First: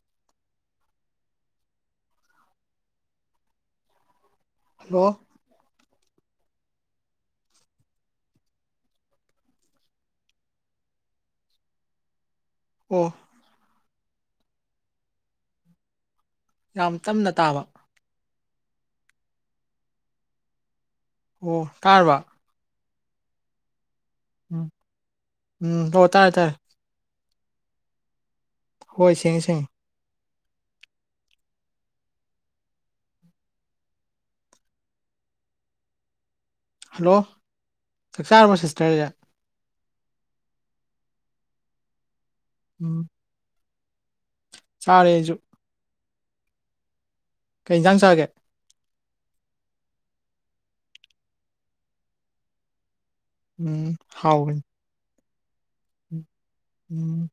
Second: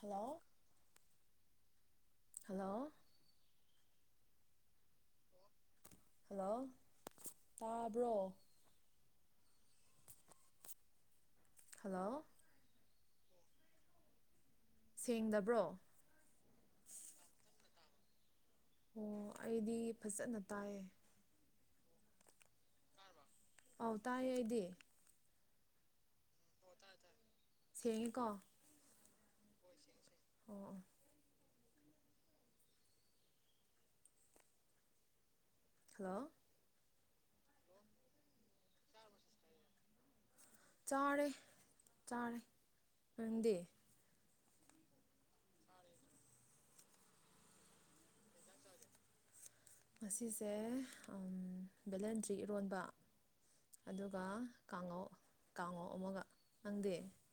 hello hello hello hello ꯇꯥꯕ꯭ꯔꯣ hello ꯑꯣ ꯁꯦꯡꯗꯕ꯭ꯔꯣ ꯌꯥꯝ ꯇꯝꯅ ꯇꯥꯕ ꯑꯣ ꯑꯩꯗꯤ ꯐꯖꯅ ꯇꯥꯏꯌꯦ ꯑꯣ ꯇꯥꯔꯕ ꯑꯧ ꯇꯥꯢꯌꯦ ꯑꯩꯗꯤ ꯎꯝ ꯎꯝ ꯍꯣ ꯇꯥꯔꯦ ꯇꯥꯔꯦ ꯁꯦꯡꯉꯦꯀꯣ ꯍꯣꯏ ꯁꯦꯡꯉꯦ ꯁꯦꯡꯉꯦ [inaudible] ꯍꯜꯂꯣ ꯍꯜꯂꯣ ꯆꯥꯛꯆꯥꯥꯔꯕꯣ ꯁꯤꯁꯇ꯭ꯔꯖꯦ ꯆꯥꯔꯦ ꯆꯥꯔꯦ ꯎꯝ ꯅꯪꯗꯤ ꯆꯥꯔꯦ ꯑꯩꯖꯨ ꯀꯩꯟꯖꯥꯡ ꯆꯥꯒꯦ ꯉꯁꯤꯖꯦ ꯑꯝ ꯚꯦꯂꯦꯟꯗ꯭ꯔꯤ ꯏꯔꯣꯟꯕ ꯎꯝ ꯑꯗꯨꯒ ꯍꯥꯎꯕꯅꯤ ꯀꯥꯡꯉꯧ ꯀꯥꯡꯉꯧ ꯑꯃꯒ ꯎꯝ ꯅꯪꯗꯤ ꯎꯝ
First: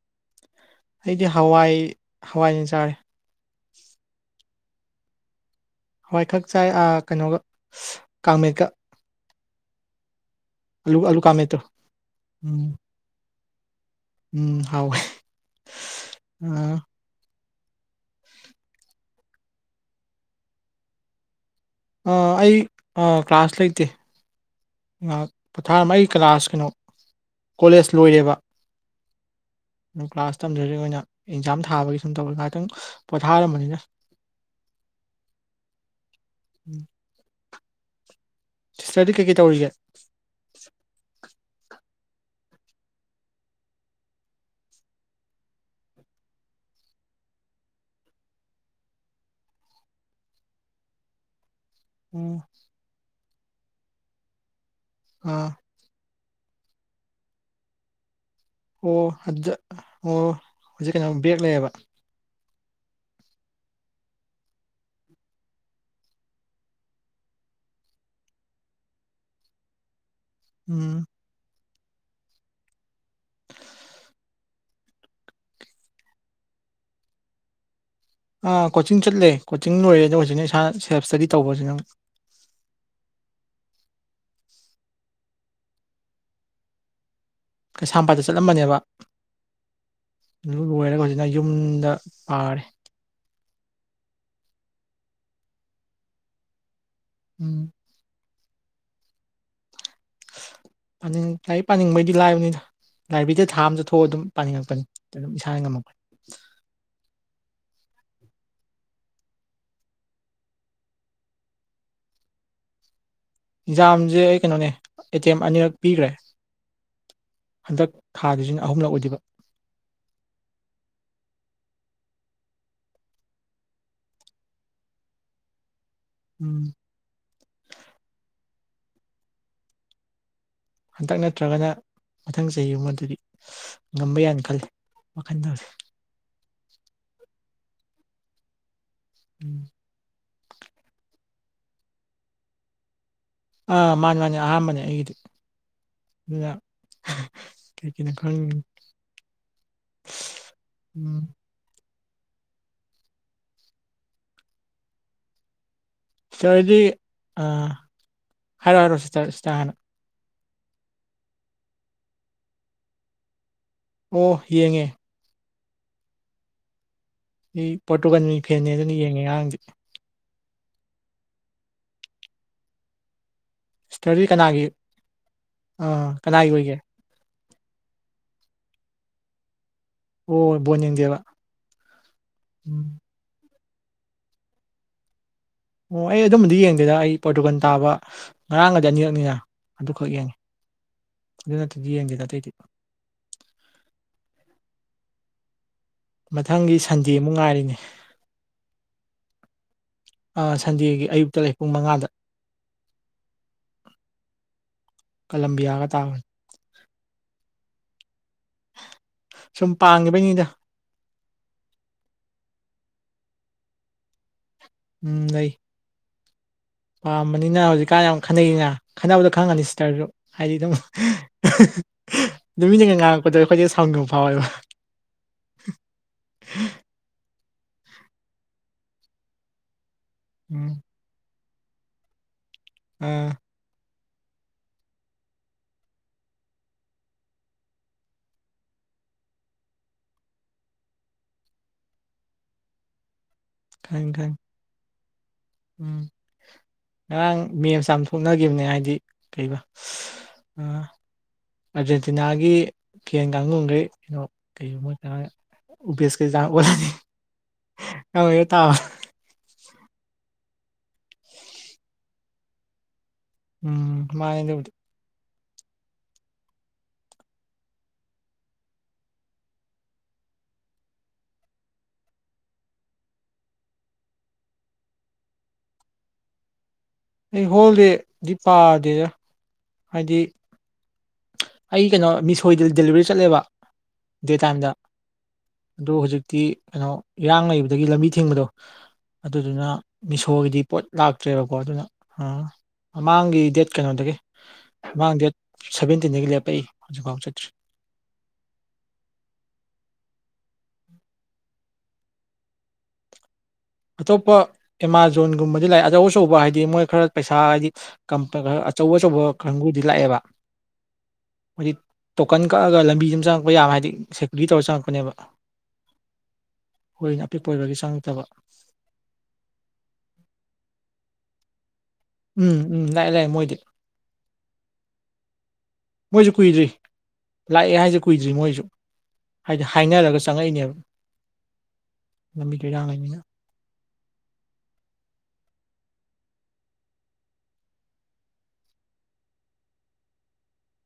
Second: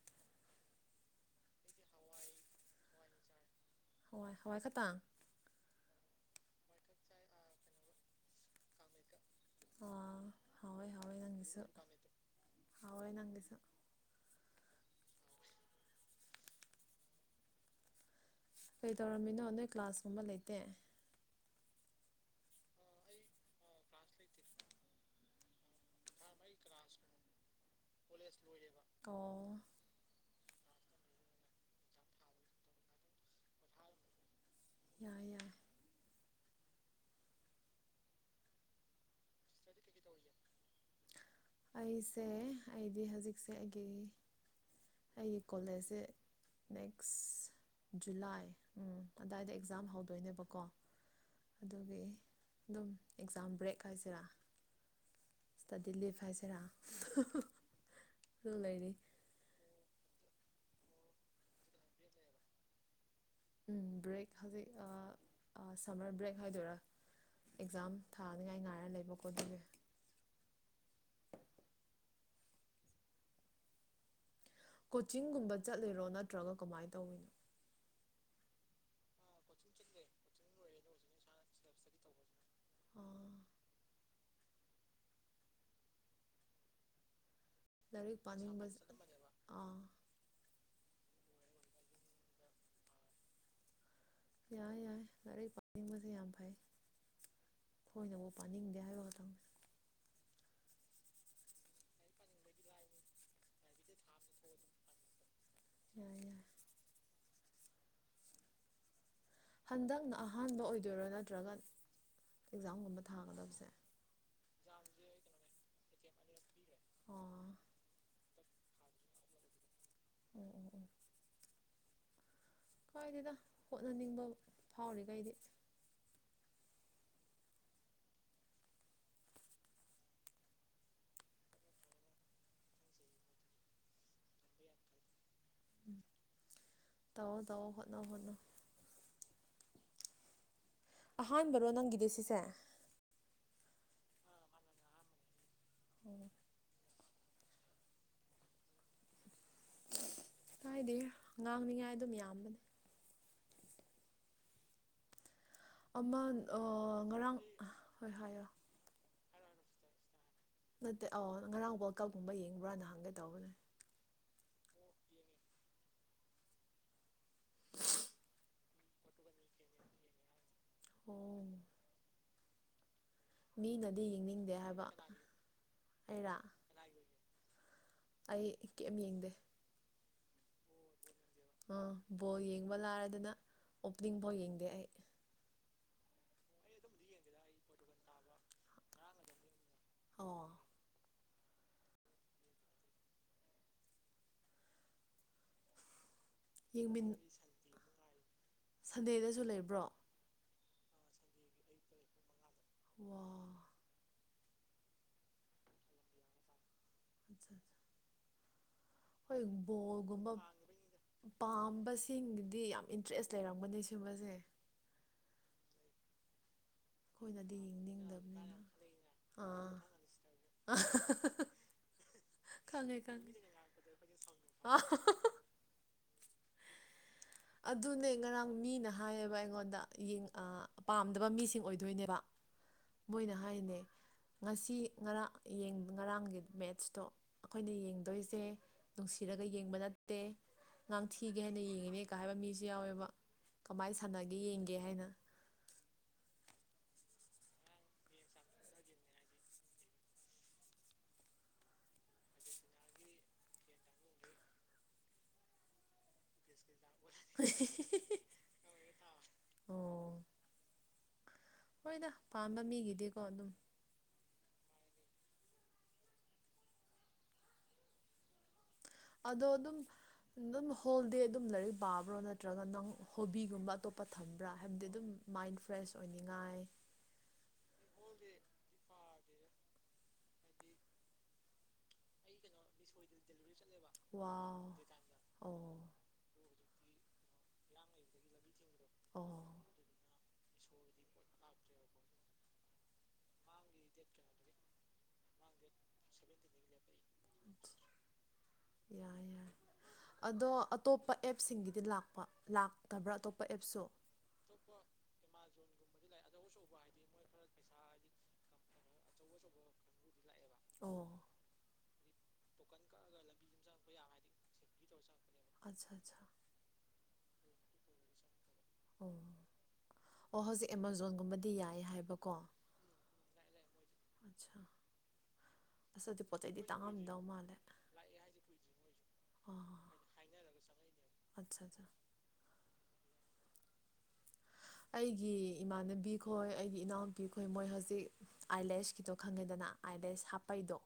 ꯑꯩꯗꯤ ꯍꯋꯥꯏ ꯍꯋꯥꯏ ꯑꯣꯢ ꯆꯥꯔꯦ ꯍꯋꯥꯢ ꯍꯋꯥꯏ ꯈꯠꯇꯪ ꯍꯋꯥꯏ ꯈꯛ ꯆꯥꯏ ꯑ ꯀꯩꯅꯣꯒ ꯀꯥꯡꯃꯦꯠꯀ ꯑꯥ ꯍꯥꯎꯋꯦ ꯑꯂꯨ ꯍꯥꯎꯋꯦ ꯑꯂꯨ ꯀꯥꯡꯃꯦꯠꯇꯨ ꯅꯪꯒꯤꯁꯨ ꯎꯝ ꯍꯥꯎꯋꯦ ꯅꯪꯒꯤꯁꯨ ꯎꯝ ꯍꯥꯎꯋꯦ ꯀꯩ ꯇꯧꯔꯝꯃꯤꯅꯣ ꯅꯣꯏ ꯀ꯭ꯂꯥꯁꯀꯨꯝꯕ ꯂꯩꯇꯦ ꯑ ꯑꯩ ꯑ ꯀ꯭ꯂꯥꯁ ꯂꯩꯇꯦ ꯉꯍꯥꯛ ꯄꯣꯊꯥꯔꯝ ꯑꯩ ꯀ꯭ꯂꯥꯁ ꯀꯩꯅꯣ ꯀꯣꯂꯦꯁ ꯂꯣꯏꯔꯦꯕ ꯑꯣ ꯀ꯭ꯂꯥꯁ ꯃꯇꯝꯗꯨꯗ ꯑꯣꯏꯅ ꯑꯦꯛꯖꯥꯝ ꯊꯥꯕꯒꯤ ꯁꯨꯝ ꯇꯧꯔꯤ ꯉꯥꯛꯇꯪ ꯄꯣꯊꯥꯔꯝꯕꯅꯤꯅ ꯌꯥꯏ ꯌꯥꯏ ꯎꯝ ꯁꯤꯁꯇ꯭ꯔꯗꯤ ꯀꯩꯀꯩ ꯇꯧꯔꯤꯒꯦ ꯑꯩꯁꯦ ꯑꯩꯒꯤ ꯍꯧꯖꯤꯛꯁꯦ ꯑꯩꯒꯤ ꯑꯩꯒꯤ ꯀꯣꯂꯦꯖꯁꯦ ꯅꯦꯛꯁ ꯖꯨꯂꯥꯏ ꯎꯝ ꯑꯗꯥꯏꯗ ꯑꯦꯛꯖꯥꯝ ꯍꯧꯗꯣꯏꯅꯦꯕꯀꯣ ꯑꯗꯨꯒꯤ ꯎꯝ ꯑꯗꯨꯝ ꯑꯦꯛꯖꯥꯝ ꯕ꯭ꯔꯦꯛ ꯍꯥꯏꯁꯤꯔꯥ ꯑꯥ ꯁ꯭ꯇꯗꯤ ꯂꯤꯐ [inaudible] ꯂꯩꯔꯤ ꯑꯣ ꯑꯗꯨꯗꯥ ꯑꯣ ꯍꯧꯖꯤꯛ ꯀꯩꯅꯣ ꯕꯦꯛ ꯂꯩꯌꯦꯕ ꯎꯝ ꯕ꯭ꯔꯦꯛ ꯍꯧꯖꯤꯛ ꯑ ꯁꯝꯃꯔ ꯕ꯭ꯔꯦꯛ ꯍꯥꯏꯗꯣꯏꯔꯥ ꯑꯦꯛꯖꯥꯝ ꯊꯥꯅꯤꯡꯉꯥꯏ ꯉꯥꯏꯔ ꯂꯩꯕꯀꯣ ꯑꯗꯨꯒꯤ ꯎꯝ ꯀꯣꯆꯤꯡꯒꯨꯝꯕ ꯆꯠꯂꯤꯔꯣ ꯅꯠꯇ꯭ꯔꯒ ꯀꯃꯥꯏꯅ ꯇꯧꯋꯤꯅꯣ ꯀꯣꯆꯤꯡ ꯆꯠꯂꯦ ꯀꯣꯆꯤꯡ ꯂꯣꯏꯔꯦ ꯑꯗꯣ ꯍꯧꯖꯤꯛꯅ ꯏꯁꯥꯅ ꯁꯦꯜꯞ ꯏꯁꯇꯗꯤ ꯇꯧꯕꯁꯤꯅꯪ ꯑꯥ ꯂꯥꯏꯔꯤꯛ ꯀꯩꯁꯥꯝꯄꯥꯠꯇ ꯄꯥꯅꯤꯡꯕ ꯆꯠꯂꯝꯕꯅꯦꯕ ꯑꯥ ꯑꯗꯨ ꯂꯣꯏꯔꯒ ꯍꯧꯖꯤꯛꯅ ꯌꯨꯝꯗ ꯄꯥꯔꯦ ꯌꯥꯏ ꯌꯥꯏ ꯂꯥꯏꯔꯤꯛ ꯄꯥꯅꯤꯡꯕꯁꯦ ꯌꯥꯝ ꯐꯩ ꯎꯝ ꯑꯩꯈꯣꯏꯅꯕꯨ ꯄꯥꯅꯤꯡꯗꯦ ꯍꯥꯏꯕ ꯈꯛꯇꯪ ꯅꯤꯡ ꯂꯥꯏꯔꯤꯛ ꯄꯥꯅꯤꯡꯕꯩꯗꯤ ꯂꯥꯏꯕꯅꯤꯅ ꯂꯥꯏꯕꯦꯔꯤꯗ ꯊꯥ ꯑꯃꯁꯁꯨ ꯊꯣꯛꯑꯒ ꯑꯗꯨꯝ ꯄꯥꯅꯤꯡꯉꯛꯄꯅꯤ ꯑꯗꯨꯝ ꯁ ꯉꯝꯃꯣꯏ ꯌꯥꯏ ꯌꯥꯏ ꯍꯟꯗꯛꯅ ꯑꯍꯥꯟꯕ ꯑꯣꯏꯗꯣꯏꯔꯣ ꯅꯠꯇ꯭ꯔꯒ ꯑꯦꯛꯖꯥꯝꯒꯨꯝꯕ ꯊꯥꯒꯗꯕꯁꯦ ꯑꯦꯟꯖꯥꯝꯁꯦ ꯑꯩ ꯀꯩꯅꯣꯅꯦ ꯑꯦ ꯇꯤ ꯑꯦꯝ ꯑꯅꯤꯔꯛ ꯄꯤꯈ꯭ꯔꯦ ꯑꯣ ꯍꯟꯗꯛ ꯊꯥꯒꯤꯁꯤꯅ ꯑꯍꯨꯝꯂꯛ ꯑꯣꯏꯔꯤꯕ ꯑꯣ ꯑꯣ ꯑꯣ ꯀꯋꯥꯏꯗꯅ ꯍꯣꯠꯅꯅꯤꯡꯕ ꯐꯥꯎꯔꯤꯈꯩꯗꯤ ꯎꯝ ꯍꯟꯇꯛ ꯅꯠꯇ꯭ꯔꯒꯅ ꯃꯊꯪ ꯆꯍꯤꯒꯨꯝꯕꯗꯗꯤ ꯉꯝꯕ ꯌꯥꯅ ꯈꯜꯂꯤ ꯋꯥꯈꯟꯗ ꯍꯧꯖꯤꯛ ꯇꯧꯑꯣ ꯇꯧꯑꯣ ꯍꯠꯅꯧ ꯐꯠꯅ ꯎꯝ ꯑꯍꯥꯟꯕꯔꯣ ꯅꯪꯒꯤꯗꯤ ꯁꯤꯁꯦ ꯑꯥ ꯃꯥꯅꯤ ꯃꯥꯅꯤ ꯑꯍꯥꯟꯕꯅꯦ ꯑꯩꯒꯤꯗꯤ ꯑꯣ ꯑꯗꯨꯅ ꯈꯪ ꯀꯥꯏꯗꯦ ꯉꯥꯡꯅꯤꯉꯥꯏ ꯑꯗꯨꯝ ꯌꯥꯝꯕꯅꯦ ꯑꯃ ꯁꯤꯁꯇꯔꯗꯤ ꯉꯔꯥꯡ ꯍꯣꯏ ꯍꯥꯏꯌꯣ ꯆꯥꯅ ꯅꯠꯇꯦ ꯑꯧ ꯉꯔꯥꯡ ꯋꯥꯜ ꯀꯞꯀꯨꯝꯕ ꯌꯦꯡꯕ꯭ꯔꯥ ꯅꯍꯥꯟꯒꯦ ꯇꯧꯕꯅꯦ ꯑꯣ ꯌꯦꯡꯉꯦ ꯑꯩ ꯄꯣꯇꯨꯒꯟ ꯐꯦꯟꯅ ꯑꯗꯨꯅ ꯌꯦꯡꯉꯦ ꯑꯉꯥꯡꯗꯤ ꯑꯣ ꯃꯤꯅꯗꯤ ꯁꯤꯁꯇꯔꯗꯤ ꯌꯦꯡꯅꯤꯡꯗꯦ ꯀꯅꯥꯒꯤ ꯍꯥꯏꯕ ꯑꯥ ꯑꯩꯔꯥ ꯀꯅꯥꯒꯤ ꯑꯣꯏꯒꯦ ꯑꯩ ꯀꯝ ꯌꯦꯡꯗꯦ ꯑꯣ ꯣꯅꯤ ꯗꯦꯔ ꯑ ꯕꯣꯜ ꯌꯦꯡꯕ ꯂꯥꯔꯗꯅ ꯑꯣꯄꯅꯤꯡ ꯕꯣꯜ ꯌꯦꯡꯗꯦ ꯑꯩ ꯑꯣ ꯑꯩ ꯑꯗꯨꯝꯕꯗꯤ ꯌꯦꯡꯗꯦꯗ ꯑꯩ ꯄꯣꯔꯇꯨꯒꯥꯟ ꯇꯥꯕ ꯉꯔꯥꯡꯒꯗꯤ ꯑꯅꯤꯔꯛꯅꯤꯅ ꯑꯗꯨꯈ ꯌꯥꯅꯤ ꯑꯣ ꯑꯗꯨꯗꯤ ꯌꯦꯦꯗ ꯇꯇ ꯃꯊꯪꯒꯤ ꯁꯟꯗꯦ ꯌꯦꯡꯃꯤꯟ ꯑꯃꯨꯛ ꯉꯥꯏꯔꯤꯅꯦ ꯁꯟꯗꯦꯗꯁꯨ ꯂꯩꯕ꯭ꯔꯣ ꯁꯟꯗꯦꯒꯤ ꯑꯌꯨꯛꯇ ꯄꯨꯡ ꯃꯉꯥꯗ ꯋꯥ ꯀꯂꯦꯝꯂꯝꯕꯤꯌꯥꯒ ꯇꯥꯕꯟ ꯑꯠꯆꯥꯆꯥ ꯍꯣꯏ ꯁꯨꯝ ꯕꯣꯜꯒꯨꯝꯕ ꯄꯥꯡꯒꯤꯕꯩꯅꯤꯗ ꯄꯥꯝꯕꯁꯤꯡꯗꯤ ꯌꯥꯝ ꯏꯟꯇꯔꯦꯁ ꯂꯩꯔꯝꯒꯅꯤ ꯁꯤꯨꯝꯕꯁꯦ ꯎꯝ ꯂꯩ ꯑꯩꯈꯣꯏꯅꯗꯤ ꯄꯥꯝꯕꯅꯤꯅ ꯍꯧꯖꯤꯛꯀꯥꯟ ꯌꯥꯝ ꯌꯦꯡꯅꯤꯡꯗꯕꯅꯤꯅ ꯈꯟꯅꯩꯅ ꯈꯟꯅꯕꯗ ꯈꯪꯉꯅꯤ ꯑꯥ ꯁꯤꯁꯇꯔꯁꯨ ꯍꯥꯏꯗꯤ ꯑꯗꯨꯝ ꯅꯨꯃꯤꯠꯅꯤꯒ ꯈꯪꯉꯦ ꯈꯪꯉꯦ ꯉꯥꯡꯉꯛꯄꯗꯣ ꯑꯩꯈꯣꯏꯁꯦ ꯁꯥꯎꯗ ꯐꯥꯎꯋꯦꯕ ꯍꯝ ꯑ ꯑꯗꯨꯅꯦ ꯉꯔꯥꯡ ꯃꯤꯅ ꯍꯥꯏꯌꯦꯕ ꯑꯩꯉꯣꯟꯗ ꯎꯝ ꯄꯥꯝꯗꯕ ꯃꯤꯁꯤꯡ ꯑꯣꯏꯗꯣꯏꯅꯦꯕ ꯑꯥ ꯃꯣꯏꯅ ꯍꯥꯏꯔꯤꯅꯦ ꯉꯁꯤ ꯉꯔꯥꯡ ꯉꯔꯥꯡꯒꯤ ꯃꯦꯠꯁꯇꯣ ꯑꯩꯈꯣꯏꯅ ꯌꯦꯡꯗꯣꯏꯁꯦ ꯅꯨꯡꯁꯤꯔꯒ ꯌꯦꯡꯕ ꯅꯠꯇꯦ ꯑꯥꯡ ꯊꯤꯒꯦ ꯍꯥꯏꯅ ꯌꯦꯡꯉꯤꯅꯦ ꯀꯣꯏ ꯍꯥꯏꯕ ꯃꯤꯁꯨ ꯌꯥꯎꯋꯦꯕ ꯀꯃꯥꯏꯅ ꯈꯪꯉꯤ ꯁꯥꯟꯅꯒꯦ ꯈꯪꯉꯤ ꯌꯦꯡꯒꯦ ꯍꯥꯏꯅ ꯎꯝ ꯉꯔꯥꯡ ꯃꯦꯝ ꯆꯝꯊꯣꯛꯅꯈꯤꯕꯅꯦ ꯍꯥꯏꯗꯤ ꯀꯩꯕ ꯑ ꯑꯥꯔꯖꯦꯟꯇꯤꯅꯥꯒꯤ ꯀꯦꯟ ꯀꯥꯡꯒꯨꯈꯩ ꯀꯩꯅꯣ ꯀꯩꯒꯨꯝꯕ ꯑꯥ ꯁ ꯀꯣꯅꯤ ꯇ ꯑꯣ ꯄꯥꯝꯕ ꯃꯤꯒꯤꯗꯤ ꯎꯝ ꯃꯥꯅꯦ ꯑ ꯑꯗꯨꯝ ꯑꯗꯨꯝ ꯍꯣꯜꯗꯦ ꯑꯗꯨꯝ ꯂꯥꯏꯔꯤꯛ ꯄꯥꯕ꯭ꯔꯣ ꯅꯠꯇ꯭ꯔꯒ ꯅꯪ ꯍꯣꯕꯤꯒꯨꯝꯕ ꯑꯇꯣꯞꯄ ꯊꯝꯕ꯭ꯔꯥ ꯍꯥꯏꯕꯗꯤ ꯑꯗꯨꯝ ꯃꯥꯏꯟ ꯐ꯭ꯔꯦꯁ ꯑꯣꯏꯅꯤꯡꯉꯥꯏ ꯑꯩ ꯍꯣꯜꯗꯦꯗꯤ ꯄꯥꯗꯦꯔ ꯍꯥꯏꯗꯤ ꯑꯩ ꯀꯩꯅꯣ ꯃꯤꯁꯣꯏꯗ ꯗꯦꯂꯤꯚꯔꯤ ꯆꯠꯂꯦꯕ ꯗꯦ ꯋꯥꯎ ꯇꯥꯏꯝꯗ ꯑꯣ ꯑꯗꯨ ꯍꯧꯖꯤꯛꯇꯤ ꯀꯩꯅꯣ ꯏꯔꯥꯡ ꯂꯩꯕꯗꯒꯤ ꯂꯝꯕꯤ ꯊꯤꯡꯕꯗꯣ ꯑꯣ ꯑꯗꯨꯗꯨꯅ ꯊꯣꯒꯤꯗꯤ ꯄꯣꯠ ꯂꯥꯛꯇ꯭ꯔꯦꯕꯀꯣ ꯑꯗꯨꯅ ꯑ ꯃꯃꯥꯡꯒꯤ ꯗꯦꯠ ꯀꯩꯅꯣꯗꯒꯤ ꯃꯥꯡ ꯗꯦꯠ ꯁꯚꯦꯟꯇꯤꯟꯗꯒꯤ ꯂꯦꯞꯄꯛꯏ ꯍꯧꯖꯤꯛꯐꯥꯎ ꯆꯠꯇ꯭ꯔꯤ ꯌꯥꯔ ꯌꯥꯔ ꯑꯗꯣ ꯑꯇꯣꯞꯄ ꯑꯦꯞꯁꯤꯡꯒꯤꯗꯤ ꯂꯥꯛꯄ ꯂꯥꯛꯇꯕ꯭ꯔꯥ ꯑꯇꯣꯞ ꯑꯇꯣꯞꯄ ꯑꯦꯃꯥꯖꯣꯟꯒꯨꯝꯕꯗꯤ ꯂꯥꯛꯑꯦ ꯑꯆꯧ ꯑꯆꯧꯕ ꯍꯥꯏꯗꯤ ꯃꯣꯏ ꯈꯔ ꯄꯩꯁꯥ ꯍꯥꯏꯗꯤ ꯈꯔ ꯑꯆꯧ ꯑꯆꯧꯕ ꯀꯥꯡꯕꯨꯗꯤ ꯂꯥꯛꯑꯦꯕ ꯑꯣ ꯍꯥꯏꯗꯤ ꯇꯣꯀꯟ ꯀꯛꯑꯒ ꯂꯝꯕꯤ ꯑꯃ ꯆꯪꯉꯛꯄ ꯌꯥꯕ ꯍꯥꯏꯗꯤ ꯁꯦꯀ꯭ꯌꯨꯔꯤꯇꯤ ꯇꯧꯔ ꯆꯪꯉꯛꯄꯅꯦꯕ ꯑꯆꯥ ꯑꯆꯥ ꯑꯩꯈꯣꯏꯅ ꯑꯄꯤꯛꯄ ꯑꯣꯏꯕꯒꯤ ꯆꯪꯉꯛꯇꯕ ꯑꯣ ꯑꯣ ꯍꯧꯖꯤꯛ ꯑꯦꯃꯥꯖꯣꯟꯒꯨꯝꯕꯗꯤ ꯌꯥꯏ ꯍꯥꯏꯕ ꯎꯝ ꯎꯝ ꯂꯥꯛ ꯂꯩꯥꯛ ꯃꯣꯏꯗꯤ ꯑꯠꯆꯥ ꯑꯁ ꯑꯗꯨꯗꯤ ꯃꯣꯏꯁꯨ ꯄꯣꯠ ꯆꯩꯗꯤ ꯀꯨꯏꯗ꯭ꯔꯤ ꯇꯥꯡꯉꯝꯗꯧ ꯃꯥꯜꯂꯦ ꯂꯥꯛꯑꯦ ꯍꯥꯏꯁꯦ ꯀꯨꯏꯗ꯭ꯔꯤ ꯃꯣꯏꯁꯨ ꯍꯥꯏꯗꯤ ꯑꯥ ꯍꯥꯏꯅꯔꯒ ꯆꯪꯉꯛꯏꯅꯦꯕ ꯑꯠꯆꯥ ꯑꯠꯆꯥ ꯂꯝꯕꯤ ꯊ ꯏꯔꯥꯡꯉꯅꯤꯅ ꯑꯩꯒꯤ ꯏꯃꯥꯟꯅꯕꯤ ꯈꯣꯏ ꯑꯩꯒꯤ ꯏꯅꯥꯎꯅꯨꯄꯤ ꯈꯣꯏ ꯃꯣꯏ ꯍꯧꯖꯤꯛ ꯑꯥꯏꯂꯦꯁꯀꯤꯗꯣ ꯈꯪꯉꯦꯗꯅ ꯑꯗ ꯍꯥꯄꯩꯗꯣ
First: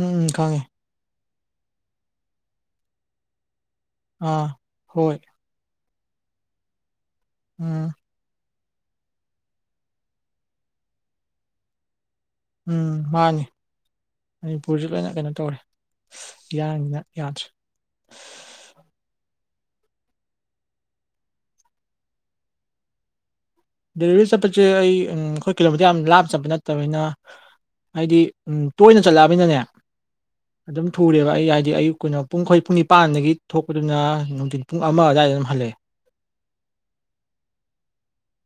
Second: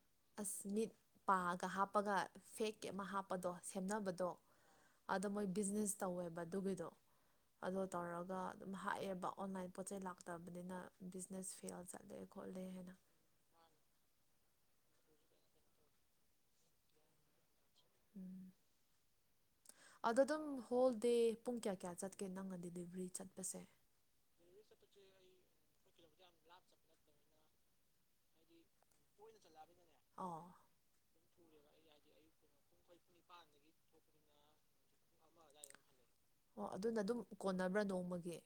ꯎꯝ ꯏ ꯈꯉꯦ ꯄꯥꯑꯒ ꯍꯥꯞꯄꯒ ꯐꯦꯛꯀꯤ ꯑꯃ ꯍꯥꯞꯄꯗꯣ ꯁꯦꯝꯅꯕꯗꯣ ꯑꯥ ꯍꯣꯏ ꯑꯗꯣ ꯃꯣꯏ ꯕꯤꯖꯤꯅꯦꯁ ꯇꯧꯋꯦꯕ ꯑꯗꯨꯒꯤꯗꯣ ꯑꯗꯣ ꯎꯝ ꯇꯧꯔꯒ ꯑꯗꯨꯝ ꯍꯥꯥꯛꯑꯦꯕ ꯑꯣꯟꯂꯥꯏꯟ ꯄꯣꯠ ꯆꯩꯩ ꯂꯥꯛꯇꯕꯅꯤꯅ ꯕꯤꯖꯤꯅꯦꯁ ꯐꯦꯜ ꯆꯠꯂꯦ ꯈꯣꯠꯂꯦ ꯎꯝ ꯍꯥꯏꯅ ꯃꯥꯅꯦ ꯍꯨꯔꯁꯨ ꯂꯣꯏꯅ ꯀꯩꯅꯣ ꯇꯧꯔꯦ ꯌꯥꯡꯅꯤꯅ ꯌꯥꯗ꯭ꯔꯦ ꯑꯗꯣ ꯑꯗꯨꯝ ꯍꯣꯜ ꯗꯦ ꯄꯨꯡ ꯀꯌꯥ ꯀꯌꯥ ꯆꯠꯀꯦ ꯅꯪꯅ ꯗꯤꯂꯤꯚꯔꯤ ꯆꯠ ꯗꯂꯤꯚꯔꯤꯁꯄꯦ ꯑꯩꯣꯏ ꯀꯤꯂꯣꯃꯤꯇꯔ ꯌꯥꯝ ꯂꯥꯞ ꯆꯠꯄ ꯅꯠꯇꯕꯅꯤꯅ ꯍꯥꯏꯗꯤ ꯎ ꯇꯣꯏꯅ ꯆꯠꯂꯛꯑꯕꯅꯤꯅꯅꯦ ꯑꯣ ꯑꯗꯨꯝ ꯊꯨꯨꯔꯦꯕ ꯁꯤ ꯑꯌꯨꯛꯀꯤꯩꯅ ꯄꯨꯡ ꯑꯩꯈꯣꯏ ꯄꯨꯡ ꯅꯤꯄꯥꯟꯗꯒꯤ ꯊꯣꯛꯄꯗꯨꯅ ꯅꯨꯡꯊꯤꯟ ꯄꯨꯡ ꯑꯃ ꯑꯗꯨꯋꯥꯏꯗ ꯑꯗꯨꯝ ꯍꯜꯂꯛꯑꯦ ꯑꯣ ꯑꯗꯨꯅ ꯑꯗꯨꯝ ꯀꯣꯟꯅꯕ꯭ꯔꯥ ꯅꯣꯡꯃꯒꯤ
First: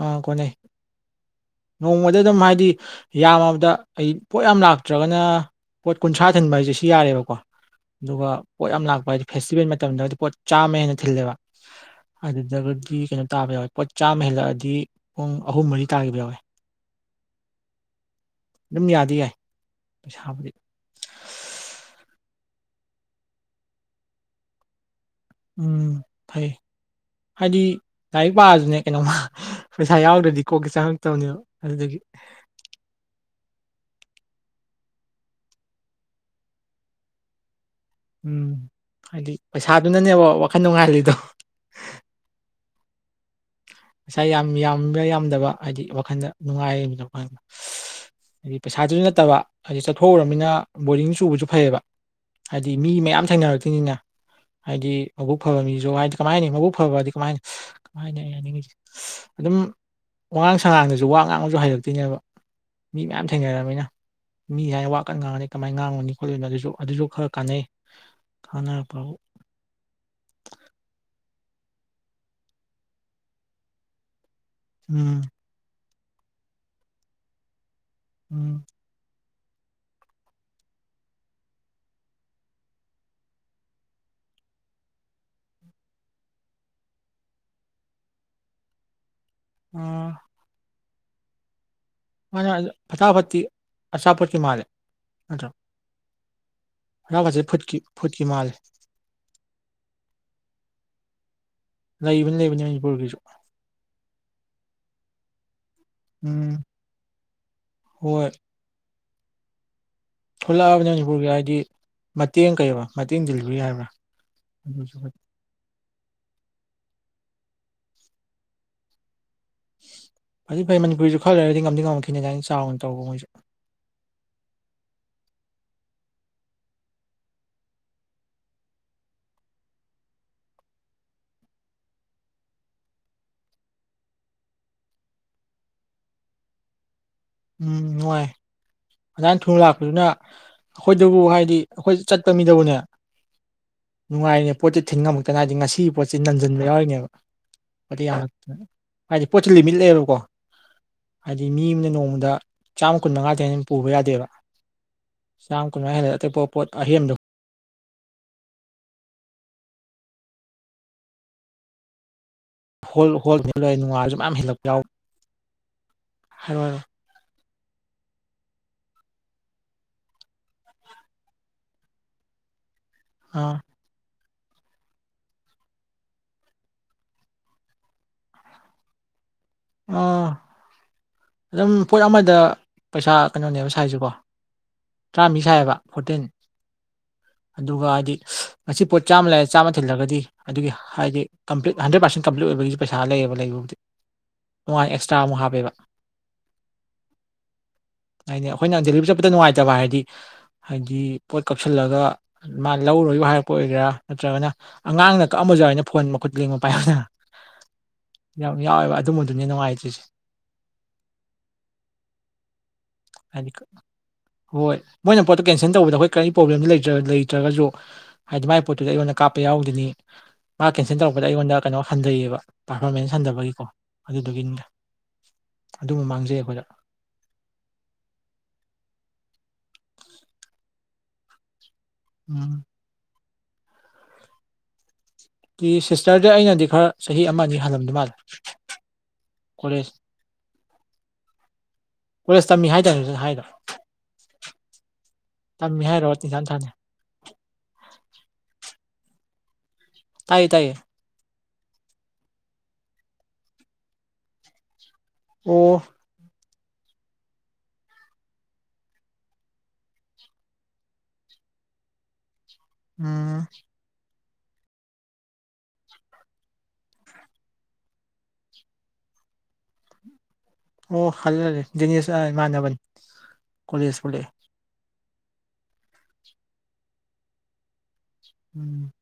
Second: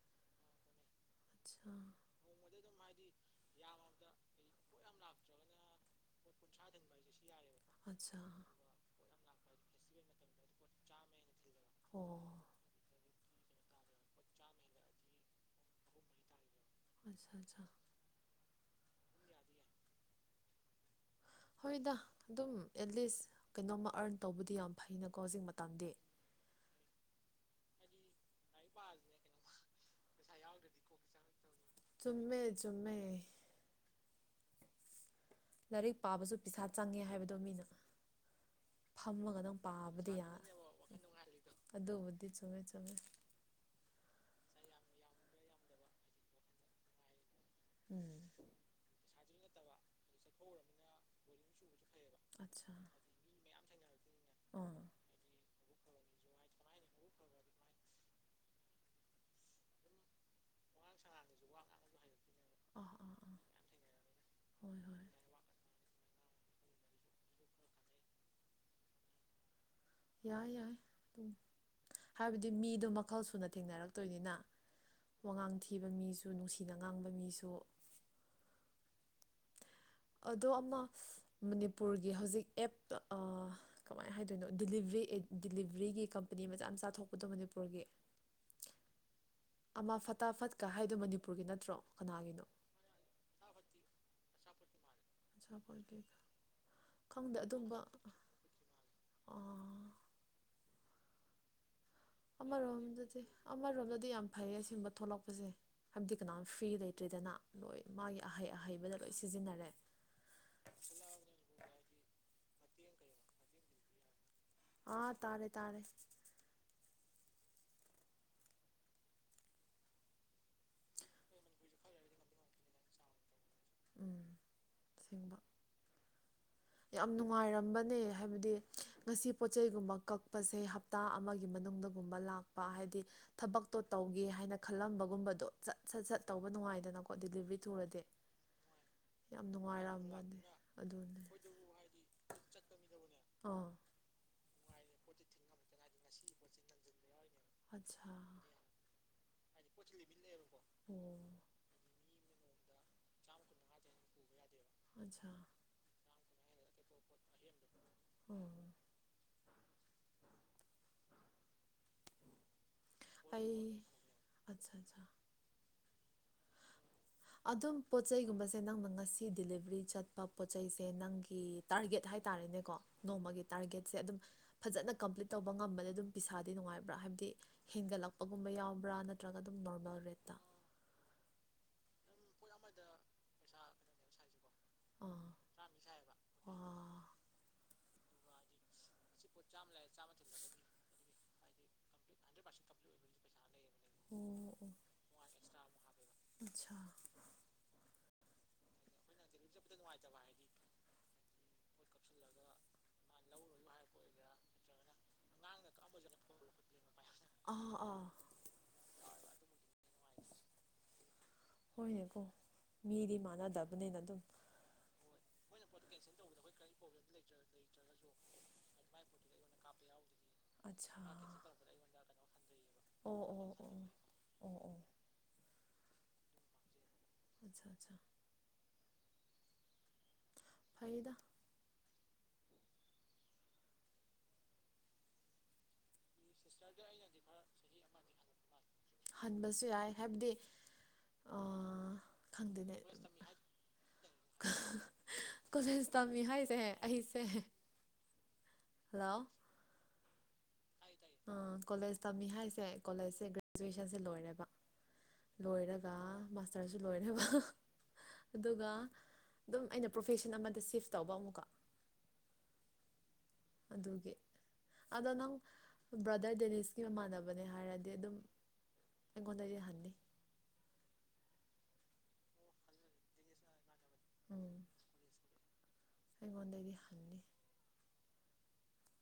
ꯑ ꯀꯣꯅꯩ ꯑꯠꯆꯥ ꯅꯣꯡꯃꯗ ꯑꯗꯨꯝ ꯍꯥꯏꯗꯤ ꯌꯥꯝꯃꯕꯗ ꯑꯩ ꯄꯣꯠ ꯌꯥꯝ ꯂꯥꯛꯇ꯭ꯔꯒꯅ ꯄꯣꯠ ꯀꯨꯟꯊ꯭ꯔꯥ ꯊꯟꯕ ꯍꯥꯏꯁꯦ ꯁꯤ ꯌꯥꯔꯦꯕꯀꯣ ꯑꯠꯆꯥ ꯑꯗꯨꯒ ꯄꯣꯠ ꯌꯥꯝ ꯂꯥꯛꯄ ꯍꯥꯏꯗꯤ ꯐꯦꯁꯇꯤꯚꯦꯜ ꯃꯇꯝꯗꯗꯤ ꯄꯣꯠ ꯆꯥꯝꯃꯦ ꯍꯥꯏꯅ ꯊꯤꯜꯂꯦꯕ ꯑꯣ ꯑꯗꯨꯒꯗꯤ ꯀꯩꯅꯣ ꯇꯥꯕ ꯌꯥꯎꯋꯦ ꯄꯣꯠ ꯆꯥꯝꯃ ꯍꯦꯜꯂꯛꯑꯗꯤ ꯗꯤ ꯄꯨꯡ ꯑꯍꯨꯝ ꯃꯔꯤ ꯇꯥꯈꯤꯕ ꯌꯥꯎꯋꯦ ꯑꯆꯥ ꯑꯠꯆꯥꯆꯥ ꯑꯗꯨꯝ ꯌꯥꯗꯤ ꯌꯥꯏ ꯄꯩꯁꯥꯕꯨꯗꯤ ꯍꯣꯏꯗ ꯑꯗꯨꯝ ꯑꯦꯠꯂꯤꯁ ꯀꯩꯅꯣꯝꯃ ꯑꯔꯟ ꯇꯧꯕꯗꯤ ꯌꯥꯝ ꯐꯩꯅ ꯎꯝ ꯐꯩ ꯍꯥꯏꯗꯤ ꯂꯥꯏꯔꯤꯛ ꯄꯥꯔꯁꯨꯅꯦ ꯀꯩꯅꯣꯝꯃ ꯄꯩꯁꯥ ꯌꯥꯎꯗ꯭ꯔꯗꯤ ꯀꯣꯛꯀꯦ ꯆꯪꯉꯛꯇꯕꯅꯦꯕ ꯑꯗꯨꯗꯒꯤ ꯆꯨꯝꯃꯦ ꯆꯨꯝꯃꯦ ꯂꯥꯏꯔꯤꯛ ꯄꯥꯕꯁꯨ ꯄꯩꯁꯥ ꯆꯪꯉꯦ ꯍꯥꯏꯕꯗꯣ ꯃꯤꯅ ꯎꯝ ꯍꯥꯏꯗꯤ ꯐꯝꯃꯒ ꯅꯪ ꯄꯥꯕꯗꯤ ꯄꯩꯁꯥꯗꯨꯅꯅꯦꯕ ꯌꯥ ꯋꯥꯈꯜ ꯅꯨꯡꯉꯥꯏꯍꯜꯂꯤꯗꯣ ꯑꯗꯨꯕꯨꯗꯤ [inaudible] ꯄꯩꯁꯥ ꯌꯥꯝ ꯌꯥꯝꯕ ꯌꯥꯝꯗꯕ ꯍꯥꯏꯗꯤ ꯋꯥꯈꯟꯗ ꯅꯨꯡꯉꯥꯏꯈ ꯎꯝ ꯍꯥꯏꯗꯤ ꯄꯩꯁꯥꯗꯨꯏ ꯅꯠꯇꯕ ꯍꯥꯏꯗꯤ ꯆꯠꯊꯣꯛꯎꯔꯕꯅꯤꯅ ꯕꯣꯔꯤꯡ ꯆꯨꯕꯁꯨ ꯐꯩꯌꯦꯕ ꯑꯠꯆꯥ ꯍꯥꯏꯗꯤ ꯃꯤ ꯃꯌꯥꯝ ꯊꯦꯡꯅꯔꯛꯇꯣꯏꯅꯤꯅ ꯑꯥ ꯍꯥꯏꯗꯤ ꯃꯕꯨꯛ ꯐꯕ ꯃꯤ ꯀꯃꯥꯏꯅꯤ ꯃꯕꯨꯛ ꯐꯕꯗꯤ ꯀꯃ ꯀꯃꯥꯏ ꯑꯩ ꯍꯥꯏꯅꯤꯡꯉꯤꯁꯦ ꯑꯗꯨꯝ ꯋꯉꯥꯡ ꯁꯉꯥꯡꯗꯁꯨ ꯋꯥ ꯉꯥꯡꯕꯁꯨ ꯍꯩꯔꯛꯇꯣꯏꯅꯦꯕ ꯑꯥ ꯃꯤ ꯑꯥ ꯃꯌꯥꯝ ꯑꯥ ꯊꯦꯡꯅꯔꯕꯃꯤꯅ ꯃꯤ ꯍꯣꯏ ꯍꯥꯏꯅ ꯋꯥ ꯍꯣꯏ ꯀꯟꯅ ꯉꯥꯡꯉꯅꯤ ꯀꯃꯥꯏ ꯉꯥꯡꯉꯨꯅꯤ ꯑꯩꯈꯣꯏ ꯑꯗꯨꯁꯨ ꯑꯗꯨꯁꯨ ꯈꯔ ꯀꯥꯟꯅꯩ ꯀꯥꯟꯅꯔꯛꯄꯕꯨ ꯌꯥꯏ ꯌꯥꯏ ꯗꯨꯝ ꯍꯥꯏꯕꯗꯤ ꯃꯤꯗꯣ ꯃꯈꯜ ꯁꯨꯅ ꯊꯦꯡꯅꯔꯛꯇꯣꯏꯅꯤꯅ ꯎꯝ ꯋꯥꯉꯥꯡ ꯊꯤꯕ ꯃꯤꯁꯨ ꯅꯨꯡꯁꯤꯅ ꯉꯥꯡꯕ ꯃꯤꯁꯨ ꯎꯝ ꯑꯗꯣ ꯑꯃ ꯃꯅꯤꯄꯨꯔꯒꯤ ꯍꯧꯖꯤꯛ ꯑꯦꯞꯇ ꯀꯃꯥꯏꯅ ꯍꯥꯏꯗꯣꯏꯅꯣ ꯗꯤꯂꯤꯕꯔꯤ ꯗꯤꯂꯤꯕ꯭ꯔꯤꯒꯤ ꯀꯝꯄꯅꯤ ꯃꯆꯥꯃꯆꯥꯥꯊꯣꯛꯄꯗꯣ ꯃꯅꯤꯄꯨꯔꯒꯤ [inaudible] ꯑꯃ ꯑꯥ ꯐꯠꯇ ꯐꯠꯀ ꯍꯥꯏꯗꯣ ꯃꯅꯤꯄꯨꯔꯒꯤ ꯅꯠꯇ꯭ꯔꯣ ꯀꯅꯥꯒꯤꯅꯣ ꯃꯥꯅ ꯐꯊꯥ ꯐꯇꯤ ꯑꯆꯥꯥꯄꯠꯀꯤ ꯃꯥꯂꯦ ꯆꯄꯣ ꯀꯦꯀ ꯔꯒꯁꯦ ꯐꯨꯠꯀꯤ ꯐꯨꯠꯀꯤ ꯃꯥꯂꯦ ꯂꯩꯕꯅꯤ ꯃꯅꯤꯄꯨꯔꯒꯤꯁꯨ ꯑꯃꯔꯣꯝꯗꯗꯤ ꯑꯃꯔꯣꯝꯗꯗꯤ ꯌꯥꯝ ꯐꯩꯌꯦ ꯑꯁꯤꯒꯨꯝꯕ ꯊꯣꯛꯂꯛꯄꯁꯦ ꯍꯥꯏꯕꯗꯤ ꯀꯅꯥꯝ ꯎꯝ ꯐ꯭ꯔꯤ ꯂꯩꯇ꯭ꯔꯤꯗꯅ ꯂꯣꯏ ꯃꯥꯒꯤ ꯍꯣꯏ ꯑꯍꯩ ꯑꯍꯩꯕꯗ ꯂꯣꯏ ꯁꯤꯖꯤꯟꯅꯔꯦ ꯊꯣꯛꯂꯛꯑꯕꯅꯤ ꯃꯅꯤꯄꯨꯔꯒꯤ ꯍꯥꯏꯗꯤ ꯃꯇꯦꯡ ꯀꯩꯕ ꯃꯇꯦꯡ ꯗꯤꯂꯤꯕꯔꯤ ꯍꯥꯏꯕ꯭ꯔꯥ ꯑꯗꯨꯁꯨ ꯑꯥ ꯇꯥꯔꯦ ꯇꯥꯔꯦ ꯐꯗꯤ ꯐꯩ ꯃꯅꯤꯄꯨꯔꯁꯨ ꯈꯔ ꯂꯩꯔꯗꯤ ꯉꯝꯗꯤ ꯉꯝꯃꯈꯤꯅꯤ ꯑꯗꯥꯏꯅ ꯆꯥꯎꯅ ꯇꯧꯕ ꯃꯣꯏꯁꯨ ꯎꯝ ꯁꯦꯡꯕ ꯌꯥꯝ ꯅꯨꯡꯉꯥꯏꯔꯝꯕꯅꯦ ꯍꯥꯏꯕꯗꯤ ꯉꯁꯤ ꯄꯣꯠꯆꯩꯒꯨꯝꯕ ꯀꯛꯄꯁꯦ ꯍꯞꯇꯥ ꯑꯃꯒꯤ ꯃꯅꯨꯡꯗꯒꯨꯝꯕ ꯂꯥꯛꯄ ꯍꯥꯏꯗꯤ ꯊꯕꯛꯇꯣ ꯇꯧꯒꯦ ꯍꯥꯏꯅ ꯈꯜꯂꯝꯕꯒꯨꯝꯕꯗꯣ ꯆꯠ ꯁꯠ ꯁꯠ ꯇꯧꯕ ꯅꯨꯡꯉꯥꯏꯗꯅꯀꯣ ꯗꯦꯂꯤꯚꯔꯤ ꯊꯨꯔꯗꯤ ꯑꯗꯥꯏ ꯌꯥꯝ ꯊꯨꯅ ꯂꯥꯛꯄꯗꯨꯅ ꯅꯨꯡꯉꯥꯏꯔꯝꯕꯅꯦ ꯑꯩꯈꯣꯏꯗꯕꯨ ꯑꯗꯨꯅꯦ ꯍꯥꯏ ꯑꯩꯈꯣꯏ ꯆꯠꯄ ꯃꯤꯗꯕꯨꯅꯦ ꯑꯥ ꯅꯨꯡꯉꯥꯏꯅꯦ ꯄꯣꯠꯁꯦ ꯊꯤꯟ ꯉꯝꯃꯛꯇꯅ ꯍꯥꯏꯗꯤ ꯉꯁꯤꯒꯤ ꯄꯣꯠꯁ ꯅꯟꯖꯟꯕ ꯌꯥꯎꯔꯤꯅꯦꯕ ꯑꯗꯤ ꯑꯠꯆꯥ ꯌꯥꯝꯅ ꯍꯥꯏꯗꯤ ꯄꯣꯠꯁꯦ ꯂꯤꯃꯤꯠ ꯂꯩꯌꯦꯕꯀꯣ ꯑꯣ ꯍꯥꯏꯗꯤ ꯃꯤ ꯑꯃꯅ ꯅꯣꯡꯃꯗ ꯆꯥꯝꯃ ꯀꯨꯟ ꯃꯉꯥꯗꯅ ꯄꯨꯕ ꯌꯥꯗꯦꯕ ꯑꯠꯆꯥ ꯆꯥꯝ ꯀꯨꯟꯃꯥ ꯍꯗ ꯑꯇꯩ ꯄꯣꯠ ꯑꯍꯦꯟꯗꯣ ꯑꯝ ꯍꯣꯜ ꯍꯣꯜ ꯂ ꯑꯩ ꯅꯨꯡꯉꯥꯔꯁꯨ ꯃꯌꯥꯝ ꯍꯦꯜꯂꯛꯄ ꯑꯠꯆꯥ ꯌꯥꯎ ꯑꯠꯆꯥ ꯑꯗꯨꯝ ꯄꯣꯠ ꯆꯩꯩꯒꯨꯝꯕꯁꯦ ꯅꯪꯅ ꯉꯁꯤ ꯗꯤꯂꯤꯚꯔꯤ ꯆꯠꯄ ꯄꯣꯠꯆꯩꯁꯦ ꯅꯪꯒꯤ ꯇꯥꯔꯒꯦꯠ ꯍꯥꯏꯔꯦ ꯇꯥꯔꯦꯅꯦꯀꯣ ꯅꯣꯡꯃꯒꯤ ꯑꯥ ꯇꯥꯔꯒꯦꯠꯁꯦ ꯑꯗꯨꯝ ꯐꯖꯅ ꯀꯝꯄ꯭ꯂꯤꯠ ꯇꯧꯕ ꯉꯝꯕꯅꯦ ꯑꯗꯨꯝ ꯄꯩꯁꯥꯗꯤ ꯅꯨꯡꯉꯥꯏꯕ꯭ꯔꯥ ꯍꯥꯏꯕꯗꯤ ꯍꯦꯟꯒꯠꯂꯛꯄꯒꯨꯝꯕ ꯌꯥꯎꯕ꯭ꯔꯥ ꯅꯠ ꯅꯠꯇ꯭ꯔꯒ ꯑꯗꯨꯝ ꯅꯣꯔꯃꯦꯜ ꯑꯥ ꯔꯦꯠꯇ ꯑꯗꯨꯝ ꯄꯣꯠ ꯑꯃꯗ ꯄꯩꯁꯥ ꯀꯩꯅꯣꯅꯦꯕ ꯁꯥꯏꯖꯦꯀꯣ ꯑꯥ ꯇ꯭ꯔꯥꯃꯤ ꯁꯥꯏꯕ ꯐꯣꯇꯤꯟ ꯋꯥ ꯑꯗꯨꯒ ꯍꯥꯏꯗꯤ ꯉꯁꯤ ꯄꯣꯠ ꯆꯥꯝꯃ ꯂꯩꯔꯦ ꯆꯥꯝꯃ ꯊꯤꯜꯂꯒꯗꯤ ꯑꯗꯨꯒꯤ ꯍꯥꯏꯗꯤ ꯀꯝꯄ꯭ꯂꯤꯠ ꯍꯟꯗ꯭ꯔꯦꯠ ꯄꯔꯁꯦꯟ ꯀꯝꯄ꯭ꯂꯤꯠ ꯑꯣꯏ ꯑꯣꯏꯕꯒꯤ ꯄꯩꯁꯥ ꯂꯩꯌꯦꯕ ꯂꯩꯕꯕꯨꯗꯤ ꯎꯝ ꯇꯣꯉ ꯑꯦꯛꯁꯇ꯭ꯔꯥ ꯑꯃꯨꯛ ꯍꯥꯞꯄꯦꯕ ꯑꯠꯁꯥ ꯍꯥꯏꯗꯤ ꯑꯩꯈꯣꯏꯅ ꯗꯦꯜꯕꯤ ꯆꯠ ꯄꯗ ꯅꯨꯡꯉꯥꯏꯇꯕ ꯍꯥꯏꯗꯤ ꯍꯥꯏꯗꯤ ꯄꯣꯠ ꯀꯛꯁꯤꯜꯂꯒ ꯃꯥ ꯂꯧꯔꯣꯏ ꯌ ꯍꯥꯏꯔꯛꯄ ꯑꯣꯏꯒꯦꯔꯥ ꯅꯠꯇ꯭ꯔꯒꯅ ꯑꯉꯥꯡꯅ ꯀꯛꯝꯕꯁꯨꯏꯅ ꯐꯣꯟ ꯃꯈꯨꯠ ꯂꯦꯡꯕ ꯄꯥꯏꯌꯨꯗꯅ ꯑ ꯌꯥꯝ ꯌꯥꯎꯋꯦꯕ ꯑꯗꯨꯝꯕꯗꯨꯅꯤ ꯅꯨꯡꯉꯥꯏꯇ꯭ꯔꯤꯁꯦ ꯍꯣꯏꯅꯦꯀꯣ ꯃꯤꯗꯤ ꯍꯥꯏꯗꯤ ꯃꯥꯟꯅꯗꯕꯅꯤꯅ ꯑꯗꯨꯝ ꯍꯣꯏ ꯃꯣꯏꯅ ꯄꯣꯠꯇꯣ ꯀꯦꯟꯁꯦꯜ ꯇꯧꯕꯗ ꯑꯩꯈꯣꯏ ꯀꯔꯤ ꯄ꯭ꯔꯣꯕ꯭ꯂꯦꯝꯗꯨ ꯂꯩ ꯂꯩꯇ꯭ꯔꯒꯁꯨ ꯍꯥꯏꯗꯤ ꯃꯥꯏ ꯄꯣꯠꯇꯨꯗ ꯑꯩꯉꯣꯟꯗ ꯀꯥꯄ ꯌꯥꯏ ꯌꯥꯎꯗꯅꯤ ꯃꯥ ꯑꯠꯁꯥ ꯀꯦꯟꯁꯦꯜ ꯇꯧꯔꯛꯄꯗ ꯑꯩꯉꯣꯟꯗ ꯀꯩꯅꯣ ꯍꯟꯊꯩꯌꯦꯕ ꯄꯥꯔꯐꯣꯔꯃꯦꯟꯁ ꯑꯣ ꯑꯣ ꯍꯟꯊꯕꯒꯤꯀꯣ ꯑꯣ ꯑꯣ ꯑꯗꯨꯒꯤꯅꯤ ꯑꯣ ꯑꯗꯨꯝꯕ ꯃꯥꯡꯖꯩ ꯑꯩꯈꯣꯏꯗ ꯑꯆꯥ ꯑꯆꯥ ꯐꯗ ꯎꯝ ꯁꯤꯁꯇꯔꯗꯤ ꯑꯩꯅꯗꯤ ꯈꯔ ꯆꯍꯤ ꯑꯃ ꯑꯅꯤ ꯍꯜꯂꯝꯗ ꯃꯥꯜꯂꯦ ꯍꯟꯕꯁꯨ ꯀꯣꯂꯦꯖ ꯌꯥꯏ ꯍꯥꯏꯕꯗꯤ ꯑꯥ ꯀꯣꯂꯦꯖ ꯇꯝꯃꯤ ꯈꯪꯗꯦꯅꯦ ꯍꯥꯏꯇꯥꯔꯦ ꯍꯥꯏꯗꯣ ꯀꯣꯆꯦꯟꯁ ꯇꯝꯃꯤ ꯍꯥꯏꯁꯦ ꯑꯩꯁꯦ ꯍꯜꯂꯣ ꯇꯥꯏ ꯇꯥꯏꯦ ꯀꯣꯂꯦꯖ ꯇꯝꯃꯤ ꯍꯥꯏꯁꯦ ꯀꯣꯂꯦꯖꯁꯦ ꯒ꯭ꯔꯦꯖꯨꯑꯦꯁꯟꯁꯦ ꯂꯣꯏꯔꯦꯕ ꯑꯣ ꯂꯣꯏꯔꯒ ꯃꯥꯁꯇꯔꯁꯨ ꯂꯣꯏꯔꯕ ꯑꯗꯨꯒ ꯑꯗꯨꯝ ꯑꯩꯅ ꯄ꯭ꯔꯣꯐꯦꯁꯟ ꯑꯃꯗ ꯁꯤꯐ ꯇꯧꯕ ꯑꯃꯨꯛꯀ ꯎꯝ ꯑꯗꯨꯒꯤ ꯑꯗꯣ ꯅꯪ ꯕ꯭ꯔꯥꯗꯔ ꯗꯦꯅꯤꯁꯀꯤ ꯃꯃꯥꯟꯅꯕꯅꯦ ꯍꯥꯏꯔꯗꯤ ꯑꯗꯨꯝ ꯑꯩꯒꯣꯟꯗꯗꯤ ꯍꯥꯏꯅꯤ ꯑꯣ ꯍꯜꯂꯦ ꯍꯂꯦ ꯅꯤꯁ ꯏꯃꯅꯕꯅꯤ ꯀꯣꯂꯦꯖ ꯄꯨꯂꯦ ꯀꯒꯗꯗꯤꯔꯤ ꯍꯥꯟꯅꯤ ꯎꯝ